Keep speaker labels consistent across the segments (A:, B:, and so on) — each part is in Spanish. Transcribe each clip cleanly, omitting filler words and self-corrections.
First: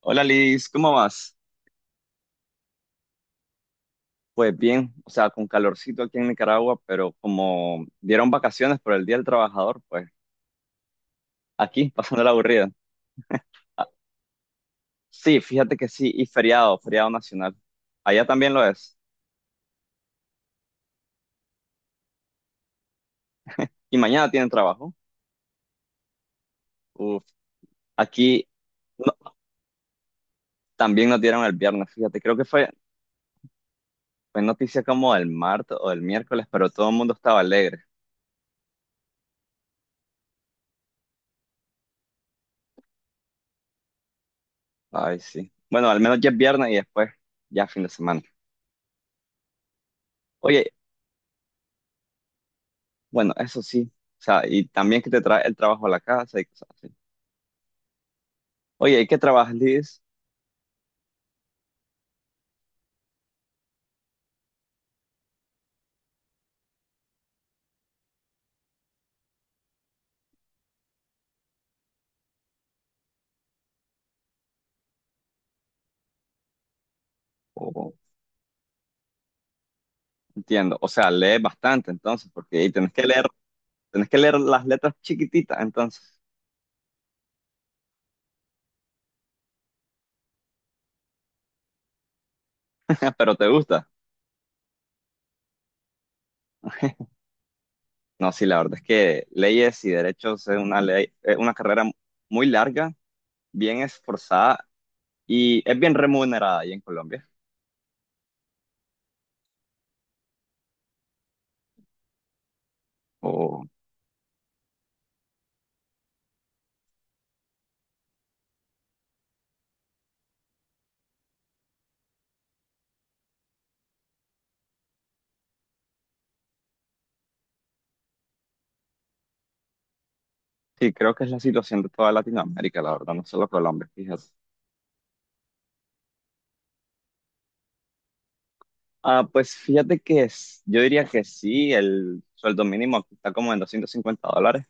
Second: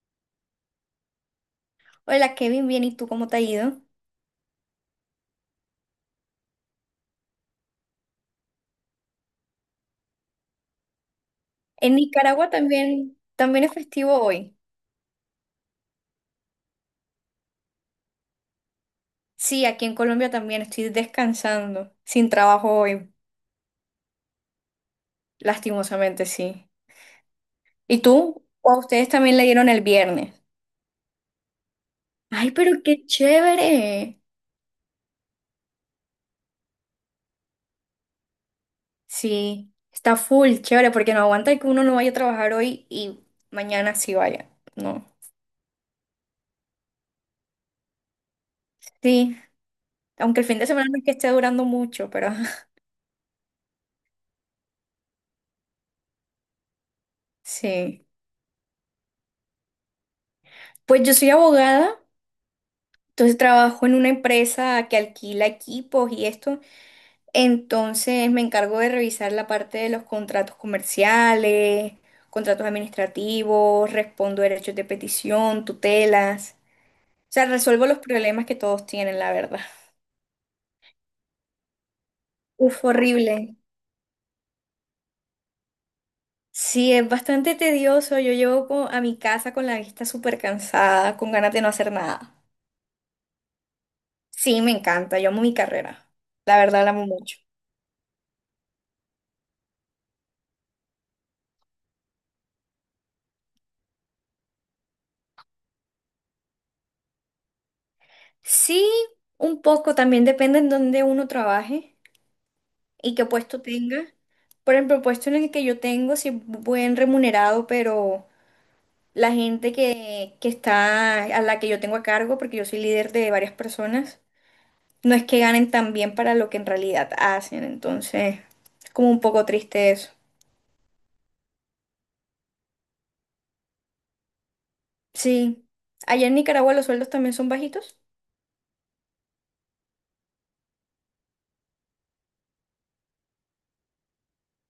A: Hola Liz, ¿cómo vas?
B: Hola Kevin, bien, ¿y tú cómo te ha ido?
A: Pues bien, o sea, con calorcito aquí en Nicaragua, pero como dieron vacaciones por el Día del Trabajador, pues aquí,
B: En
A: pasando la
B: Nicaragua
A: aburrida.
B: también es
A: Ah,
B: festivo hoy.
A: sí, fíjate que sí, y feriado, feriado nacional. Allá también lo es.
B: Sí, aquí en Colombia también estoy descansando, sin trabajo hoy,
A: Y mañana tienen trabajo.
B: lastimosamente sí.
A: Uf,
B: ¿Y tú?
A: aquí
B: ¿O a ustedes
A: no-
B: también le dieron el viernes?
A: también nos dieron el viernes, fíjate, creo que
B: Ay,
A: fue,
B: pero qué chévere.
A: fue noticia como el martes o el miércoles, pero todo el mundo estaba alegre.
B: Sí, está full, chévere, porque no aguanta que uno no vaya a trabajar hoy y mañana sí vaya. No.
A: Ay, sí. Bueno, al menos ya es viernes y después ya fin de semana.
B: Sí, aunque el fin de
A: Oye,
B: semana no es que esté durando mucho, pero
A: bueno, eso sí. O sea, y también que te trae el trabajo a la casa y cosas así.
B: sí.
A: Oye, ¿y qué trabajas, Liz?
B: Pues yo soy abogada. Entonces trabajo en una empresa que alquila equipos y esto. Entonces me encargo de revisar la parte de los contratos comerciales, contratos administrativos, respondo derechos de petición, tutelas. O sea, resuelvo
A: O-
B: los problemas que todos tienen, la verdad.
A: Entiendo. O sea, lees bastante entonces, porque ahí
B: Uf,
A: tenés que leer,
B: horrible.
A: tenés que leer las letras chiquititas entonces.
B: Sí, es bastante tedioso. A mi casa con la vista súper cansada, con ganas de no hacer nada.
A: Pero te gusta.
B: Sí, me encanta. Yo amo mi carrera. La verdad, la amo mucho.
A: No, sí, la verdad es que leyes y derechos es una ley, es una carrera muy larga, bien esforzada y es bien remunerada ahí en Colombia.
B: Sí, un poco, también depende en dónde uno trabaje y qué puesto
A: O
B: tenga. Por ejemplo, el puesto en el que yo tengo sí es buen remunerado, pero la gente que está, a la que yo tengo a cargo, porque yo soy líder de varias personas, no es que ganen tan bien para lo que en realidad hacen, entonces es como un poco triste eso.
A: sí, creo que es la situación de toda Latinoamérica, la verdad, no solo Colombia, fíjate.
B: Sí, allá en Nicaragua los sueldos también son bajitos.
A: Ah, pues fíjate que yo diría que sí, el sueldo mínimo aquí está como en 250 dólares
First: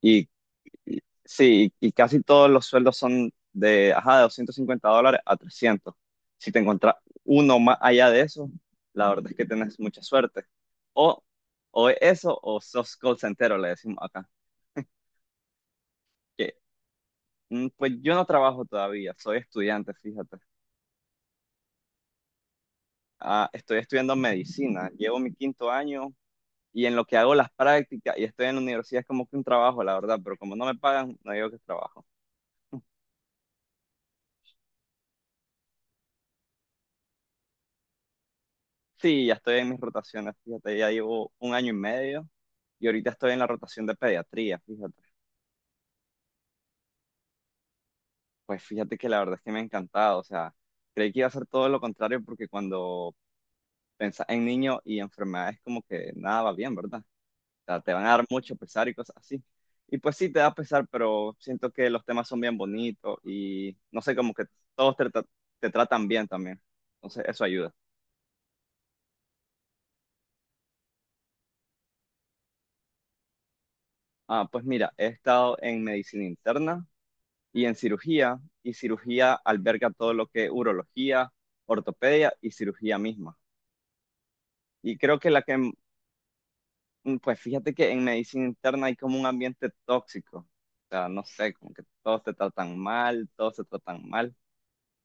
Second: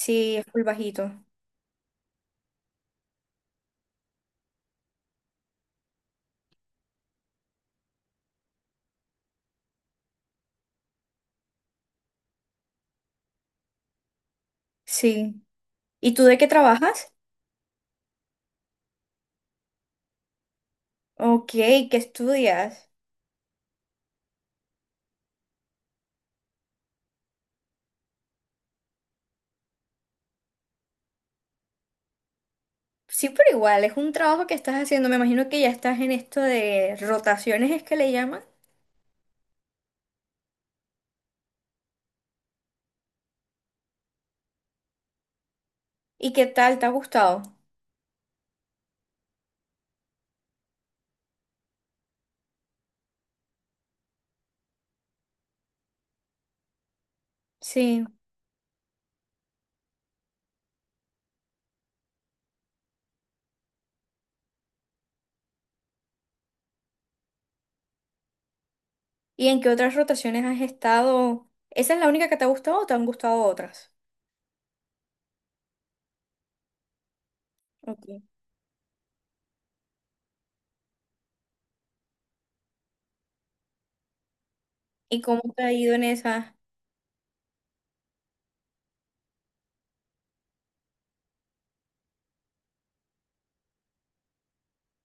A: y,
B: es muy
A: y-
B: bajito.
A: sí, y, casi todos los sueldos son ajá, de 250 dólares a 300. Si te encuentras uno más allá de eso, la verdad es que tenés mucha suerte. O, o es eso o sos call centero, le decimos acá.
B: Sí. ¿Y tú de qué
A: Que,
B: trabajas?
A: pues yo no trabajo todavía, soy estudiante, fíjate.
B: Ok, ¿qué estudias?
A: Ah, estoy estudiando medicina, llevo mi quinto año y en lo que hago las prácticas y estoy en la universidad es como que un trabajo, la verdad, pero como no me pagan, no digo que es trabajo.
B: Sí, pero igual, es un trabajo que estás haciendo. Me imagino que ya estás en esto de rotaciones, es que le llaman.
A: Sí, ya estoy en mis rotaciones, fíjate, ya llevo un año y medio y ahorita estoy en la rotación de pediatría, fíjate.
B: ¿Y qué tal? ¿Te ha gustado?
A: Pues fíjate que la verdad es que me ha encantado, o sea, creí que iba a ser todo lo contrario porque cuando pensás en niños y enfermedades como que nada va bien, ¿verdad? Sea, te
B: Sí.
A: van a dar mucho pesar y cosas así. Y pues sí, te da pesar, pero siento que los temas son bien bonitos y no sé, como que todos te tratan bien también. Entonces, eso ayuda.
B: ¿Y en qué otras rotaciones has estado? ¿Esa es la única que te ha gustado o te han gustado otras?
A: Ah, pues mira, he estado en medicina interna y en
B: Ok.
A: cirugía, y cirugía alberga todo lo que es urología, ortopedia y cirugía misma. Y creo
B: ¿Y
A: que la
B: cómo te
A: que,
B: ha ido en esa?
A: mm, pues fíjate que en medicina interna hay como un ambiente tóxico. O sea, no sé, como que todos te tratan mal, todos se tratan mal,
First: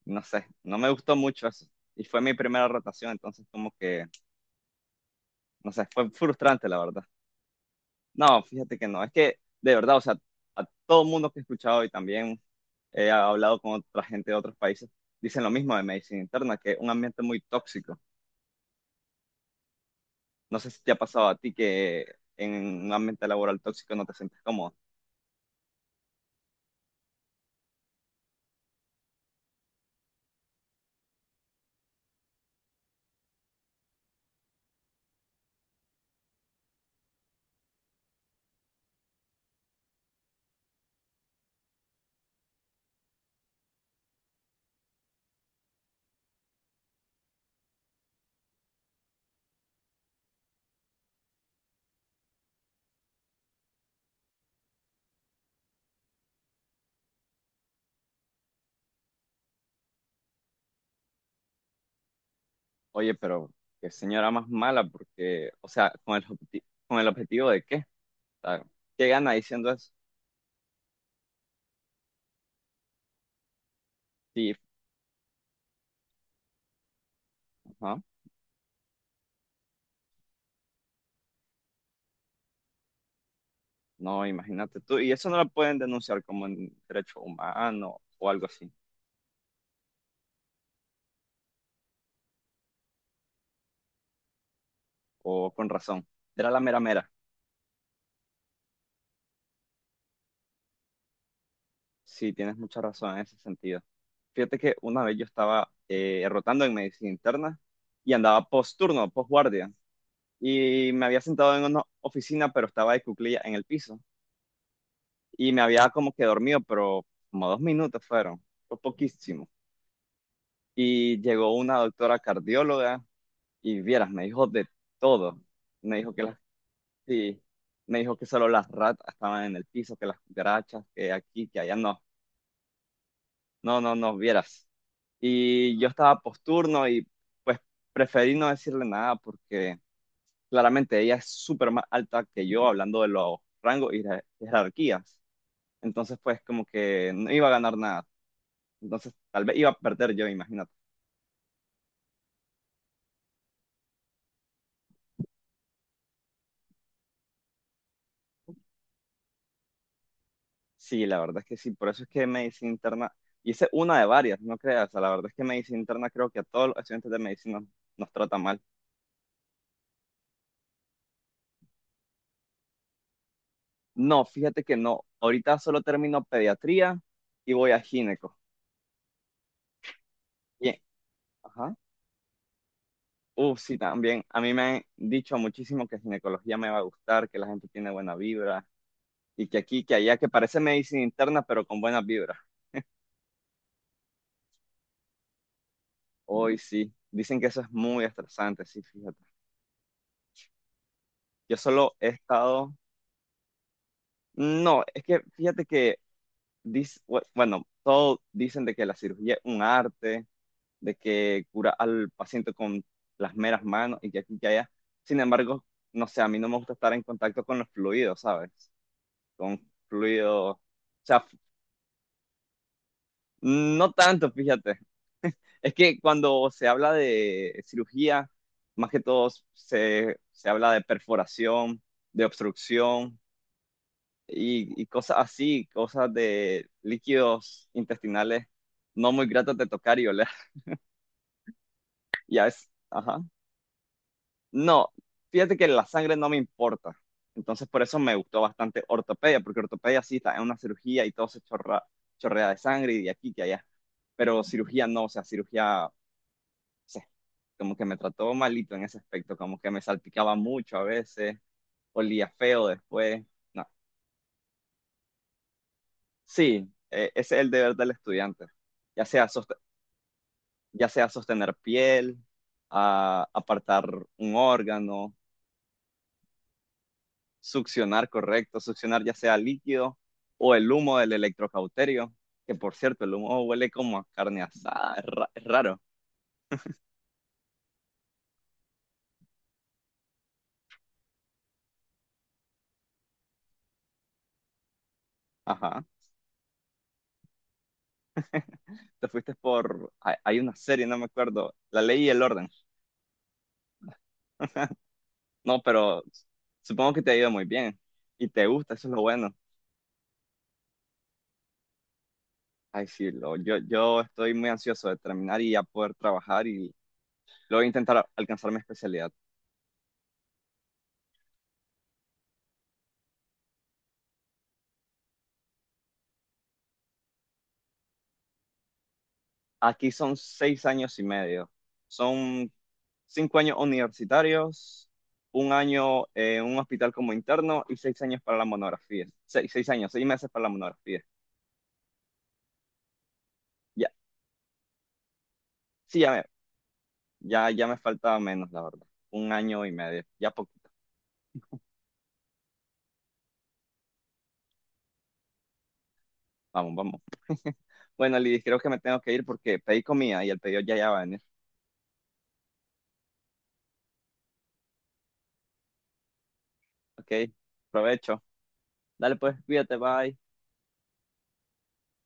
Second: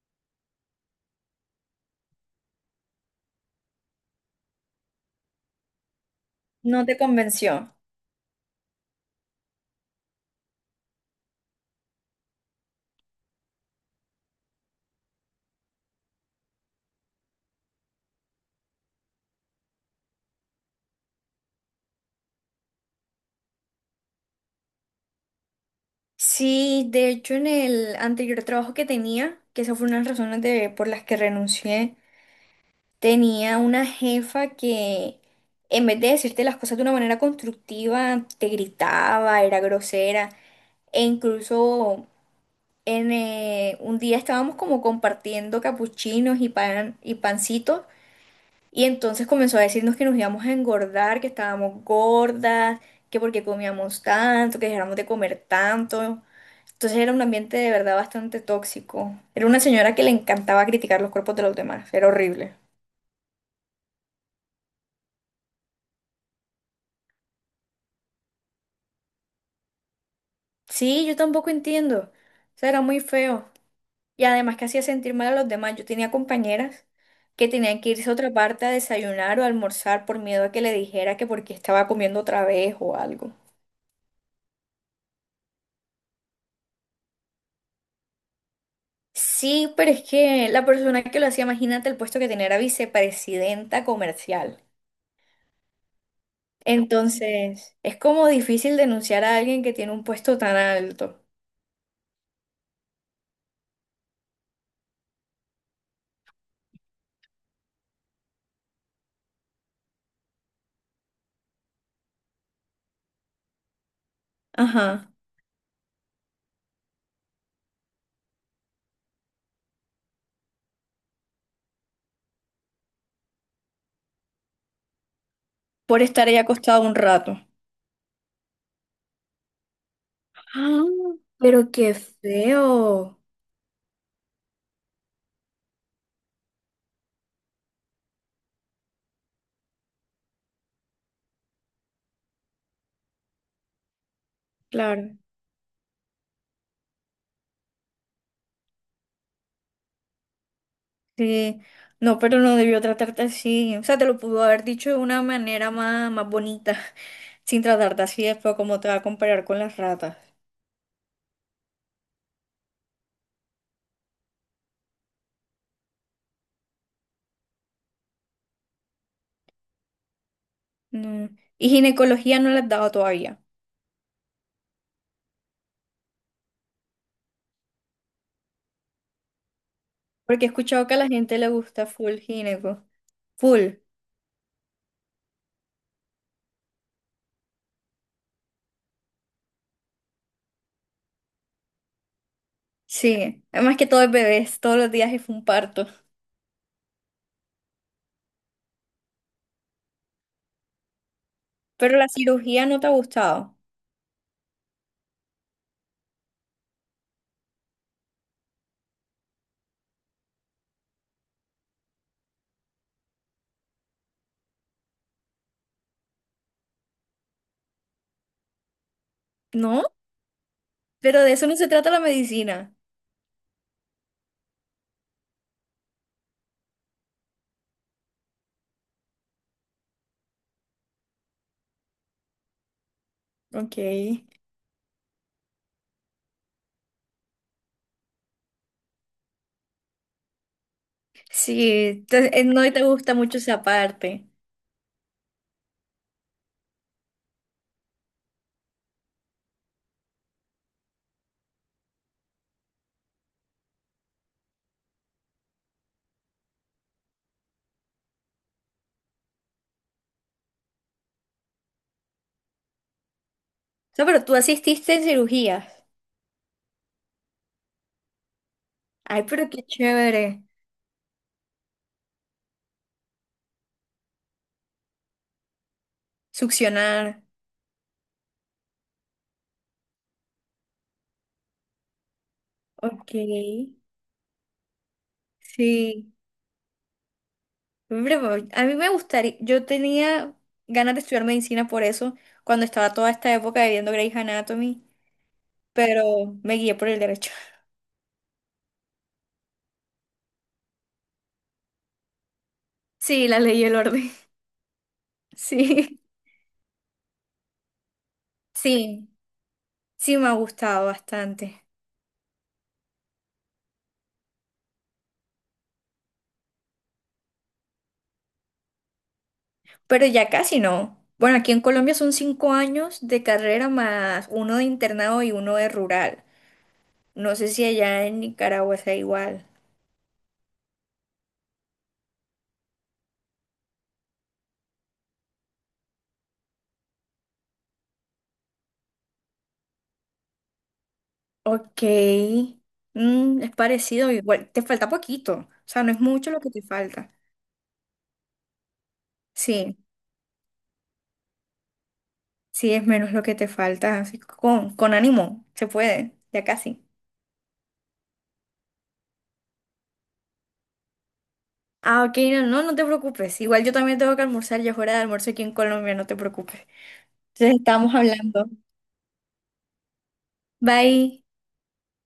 A: no sé, no me gustó mucho eso. Y fue mi primera rotación, entonces como que, no sé, fue frustrante la
B: ¿No te
A: verdad.
B: convenció?
A: No, fíjate que no, es que de verdad, o sea, a todo el mundo que he escuchado y también he hablado con otra gente de otros países, dicen lo mismo de medicina interna, que es un ambiente muy tóxico. No sé si te ha pasado a ti que en un ambiente laboral tóxico no te sientes cómodo.
B: Sí, de hecho, en el anterior trabajo que tenía, que esa fue una de las razones por las que renuncié, tenía una jefa que en vez de decirte las cosas de una manera constructiva, te gritaba, era grosera. E incluso en, un día estábamos como compartiendo capuchinos y pan y pancitos. Y entonces comenzó a decirnos que nos íbamos a engordar, que estábamos gordas, que porque comíamos tanto, que dejáramos de comer tanto. Entonces era un ambiente de verdad bastante tóxico. Era una señora que le encantaba criticar los cuerpos de los demás. Era horrible.
A: Oye, pero qué señora más mala, porque, o sea, con el objetivo de qué. O sea, ¿qué gana diciendo eso?
B: Sí, yo tampoco entiendo. O sea, era muy feo. Y
A: Sí,
B: además que hacía sentir mal a los demás. Yo tenía compañeras que tenían que
A: ajá.
B: irse a otra parte a desayunar o a almorzar por miedo a que le dijera que porque estaba comiendo otra vez o algo.
A: No, imagínate tú. Y eso no lo pueden denunciar como en derecho humano o algo así.
B: Sí, pero es que la persona que lo hacía, imagínate el puesto que tenía era vicepresidenta comercial.
A: O con razón. Era la mera mera.
B: Entonces, es como difícil denunciar a alguien que tiene un puesto tan alto.
A: Sí, tienes mucha razón en ese sentido. Fíjate que una vez yo estaba rotando en medicina interna y andaba post turno, post guardia. Y me había sentado en una oficina, pero estaba de cuclilla en el piso.
B: Ajá,
A: Y me había como que dormido, pero como 2 minutos fueron. Fue poquísimo. Y llegó una doctora cardióloga y vieras, me dijo de todo. Me
B: por
A: dijo que
B: estar ahí
A: las
B: acostado un rato.
A: Sí, me dijo que solo las ratas estaban en el piso, que las
B: Ah,
A: cucarachas, que aquí, que
B: pero
A: allá
B: qué
A: no,
B: feo.
A: no, no, no vieras. Y yo estaba posturno y pues preferí no decirle nada porque claramente ella es súper más alta que yo hablando de los rangos y jerarquías.
B: Claro.
A: Entonces pues como que no iba a ganar nada. Entonces tal vez iba a perder yo, imagínate.
B: Sí, no, pero no debió tratarte así. O sea, te lo pudo haber dicho de una manera más, más bonita, sin tratarte así después como te va a comparar con las ratas.
A: Sí, la verdad es que sí, por eso es que medicina interna, y esa es una de varias, no creas, o sea, la verdad es que medicina interna creo que a todos los estudiantes de medicina nos trata mal.
B: No. Y ginecología no la has dado todavía,
A: No, fíjate que no. Ahorita solo termino pediatría y voy a gineco.
B: porque he
A: Bien.
B: escuchado que a la gente le
A: Ajá.
B: gusta full gineco. Full,
A: Sí, también. A mí me han dicho muchísimo que ginecología me va a gustar, que la gente tiene buena vibra y que aquí, que allá, que parece medicina interna, pero con buenas vibras.
B: sí. Además que todo es bebés, todos los días es un parto.
A: Hoy sí. Dicen que eso es muy estresante, sí, fíjate. Yo solo
B: Pero
A: he
B: la cirugía
A: estado...
B: no te ha gustado,
A: No, es que fíjate que, dis- bueno, todo dicen de que la cirugía es un arte de que cura al paciente con las meras manos y que aquí y que allá. Sin embargo, no sé, a mí no me gusta estar en contacto con los fluidos, ¿sabes? Con
B: ¿no?
A: fluidos, o sea,
B: Pero de eso no se trata la medicina.
A: no tanto, fíjate. Es que cuando se habla de cirugía, más que todo se habla de perforación, de obstrucción
B: Ok.
A: y cosas así, cosas de líquidos intestinales no muy gratos de tocar y oler.
B: Sí,
A: Ya es,
B: no te gusta
A: ajá.
B: mucho esa parte.
A: No, fíjate que la sangre no me importa. Entonces por eso me gustó bastante ortopedia, porque ortopedia sí está en una cirugía y todo se chorrea de sangre y de aquí que allá. Pero cirugía no, o sea, cirugía, o sea, como que me trató malito en ese aspecto, como que me salpicaba mucho a veces, olía feo después. No.
B: O sea, pero tú asististe en cirugías.
A: Sí, ese es el deber del estudiante, ya
B: Ay,
A: sea,
B: pero
A: sost-
B: qué chévere.
A: ya sea sostener piel, apartar un órgano.
B: Succionar.
A: Succionar, correcto. Succionar ya sea líquido o el humo del electrocauterio, que por cierto,
B: Ok.
A: el humo huele como a carne asada, es raro.
B: Sí. Hombre, pues, a mí me gustaría. Yo tenía ganas de estudiar medicina por eso, cuando estaba toda esta época de viendo Grey's Anatomy,
A: Ajá.
B: pero me guié por el derecho.
A: Te fuiste por... Hay una serie, no me acuerdo. La ley y el orden.
B: Sí, la ley y el orden.
A: No,
B: Sí.
A: pero supongo que te ha ido muy bien y te gusta, eso es lo
B: Sí.
A: bueno.
B: Sí, me ha gustado bastante.
A: Ay, sí, yo estoy muy ansioso de terminar y ya poder trabajar y luego intentar alcanzar mi especialidad.
B: Pero ya casi no. Bueno, aquí en Colombia son 5 años de carrera más uno de internado y uno de rural. No sé si allá en Nicaragua sea igual.
A: Aquí son 6 años y medio. Son 5 años universitarios, un año en un hospital como interno y 6 años para la monografía. Seis años, 6 meses para la monografía.
B: Ok. Mm, es
A: Ya,
B: parecido. Igual, te falta poquito. O sea, no
A: sí,
B: es
A: ya me,
B: mucho lo que te falta.
A: ya, ya me falta menos, la verdad. Un año y
B: Sí,
A: medio, ya poquito.
B: sí, es menos lo que te falta. Así que con ánimo, se puede, ya
A: Vamos,
B: casi.
A: vamos. Bueno, Lidis, creo que me tengo que ir porque pedí comida y el pedido ya va a venir.
B: Ah, ok, no, no, no te preocupes. Igual yo también tengo que almorzar, ya es hora de almuerzo aquí en Colombia, no te preocupes.
A: Ok,
B: Entonces estamos
A: provecho.
B: hablando.
A: Dale pues, cuídate, bye.
B: Bye.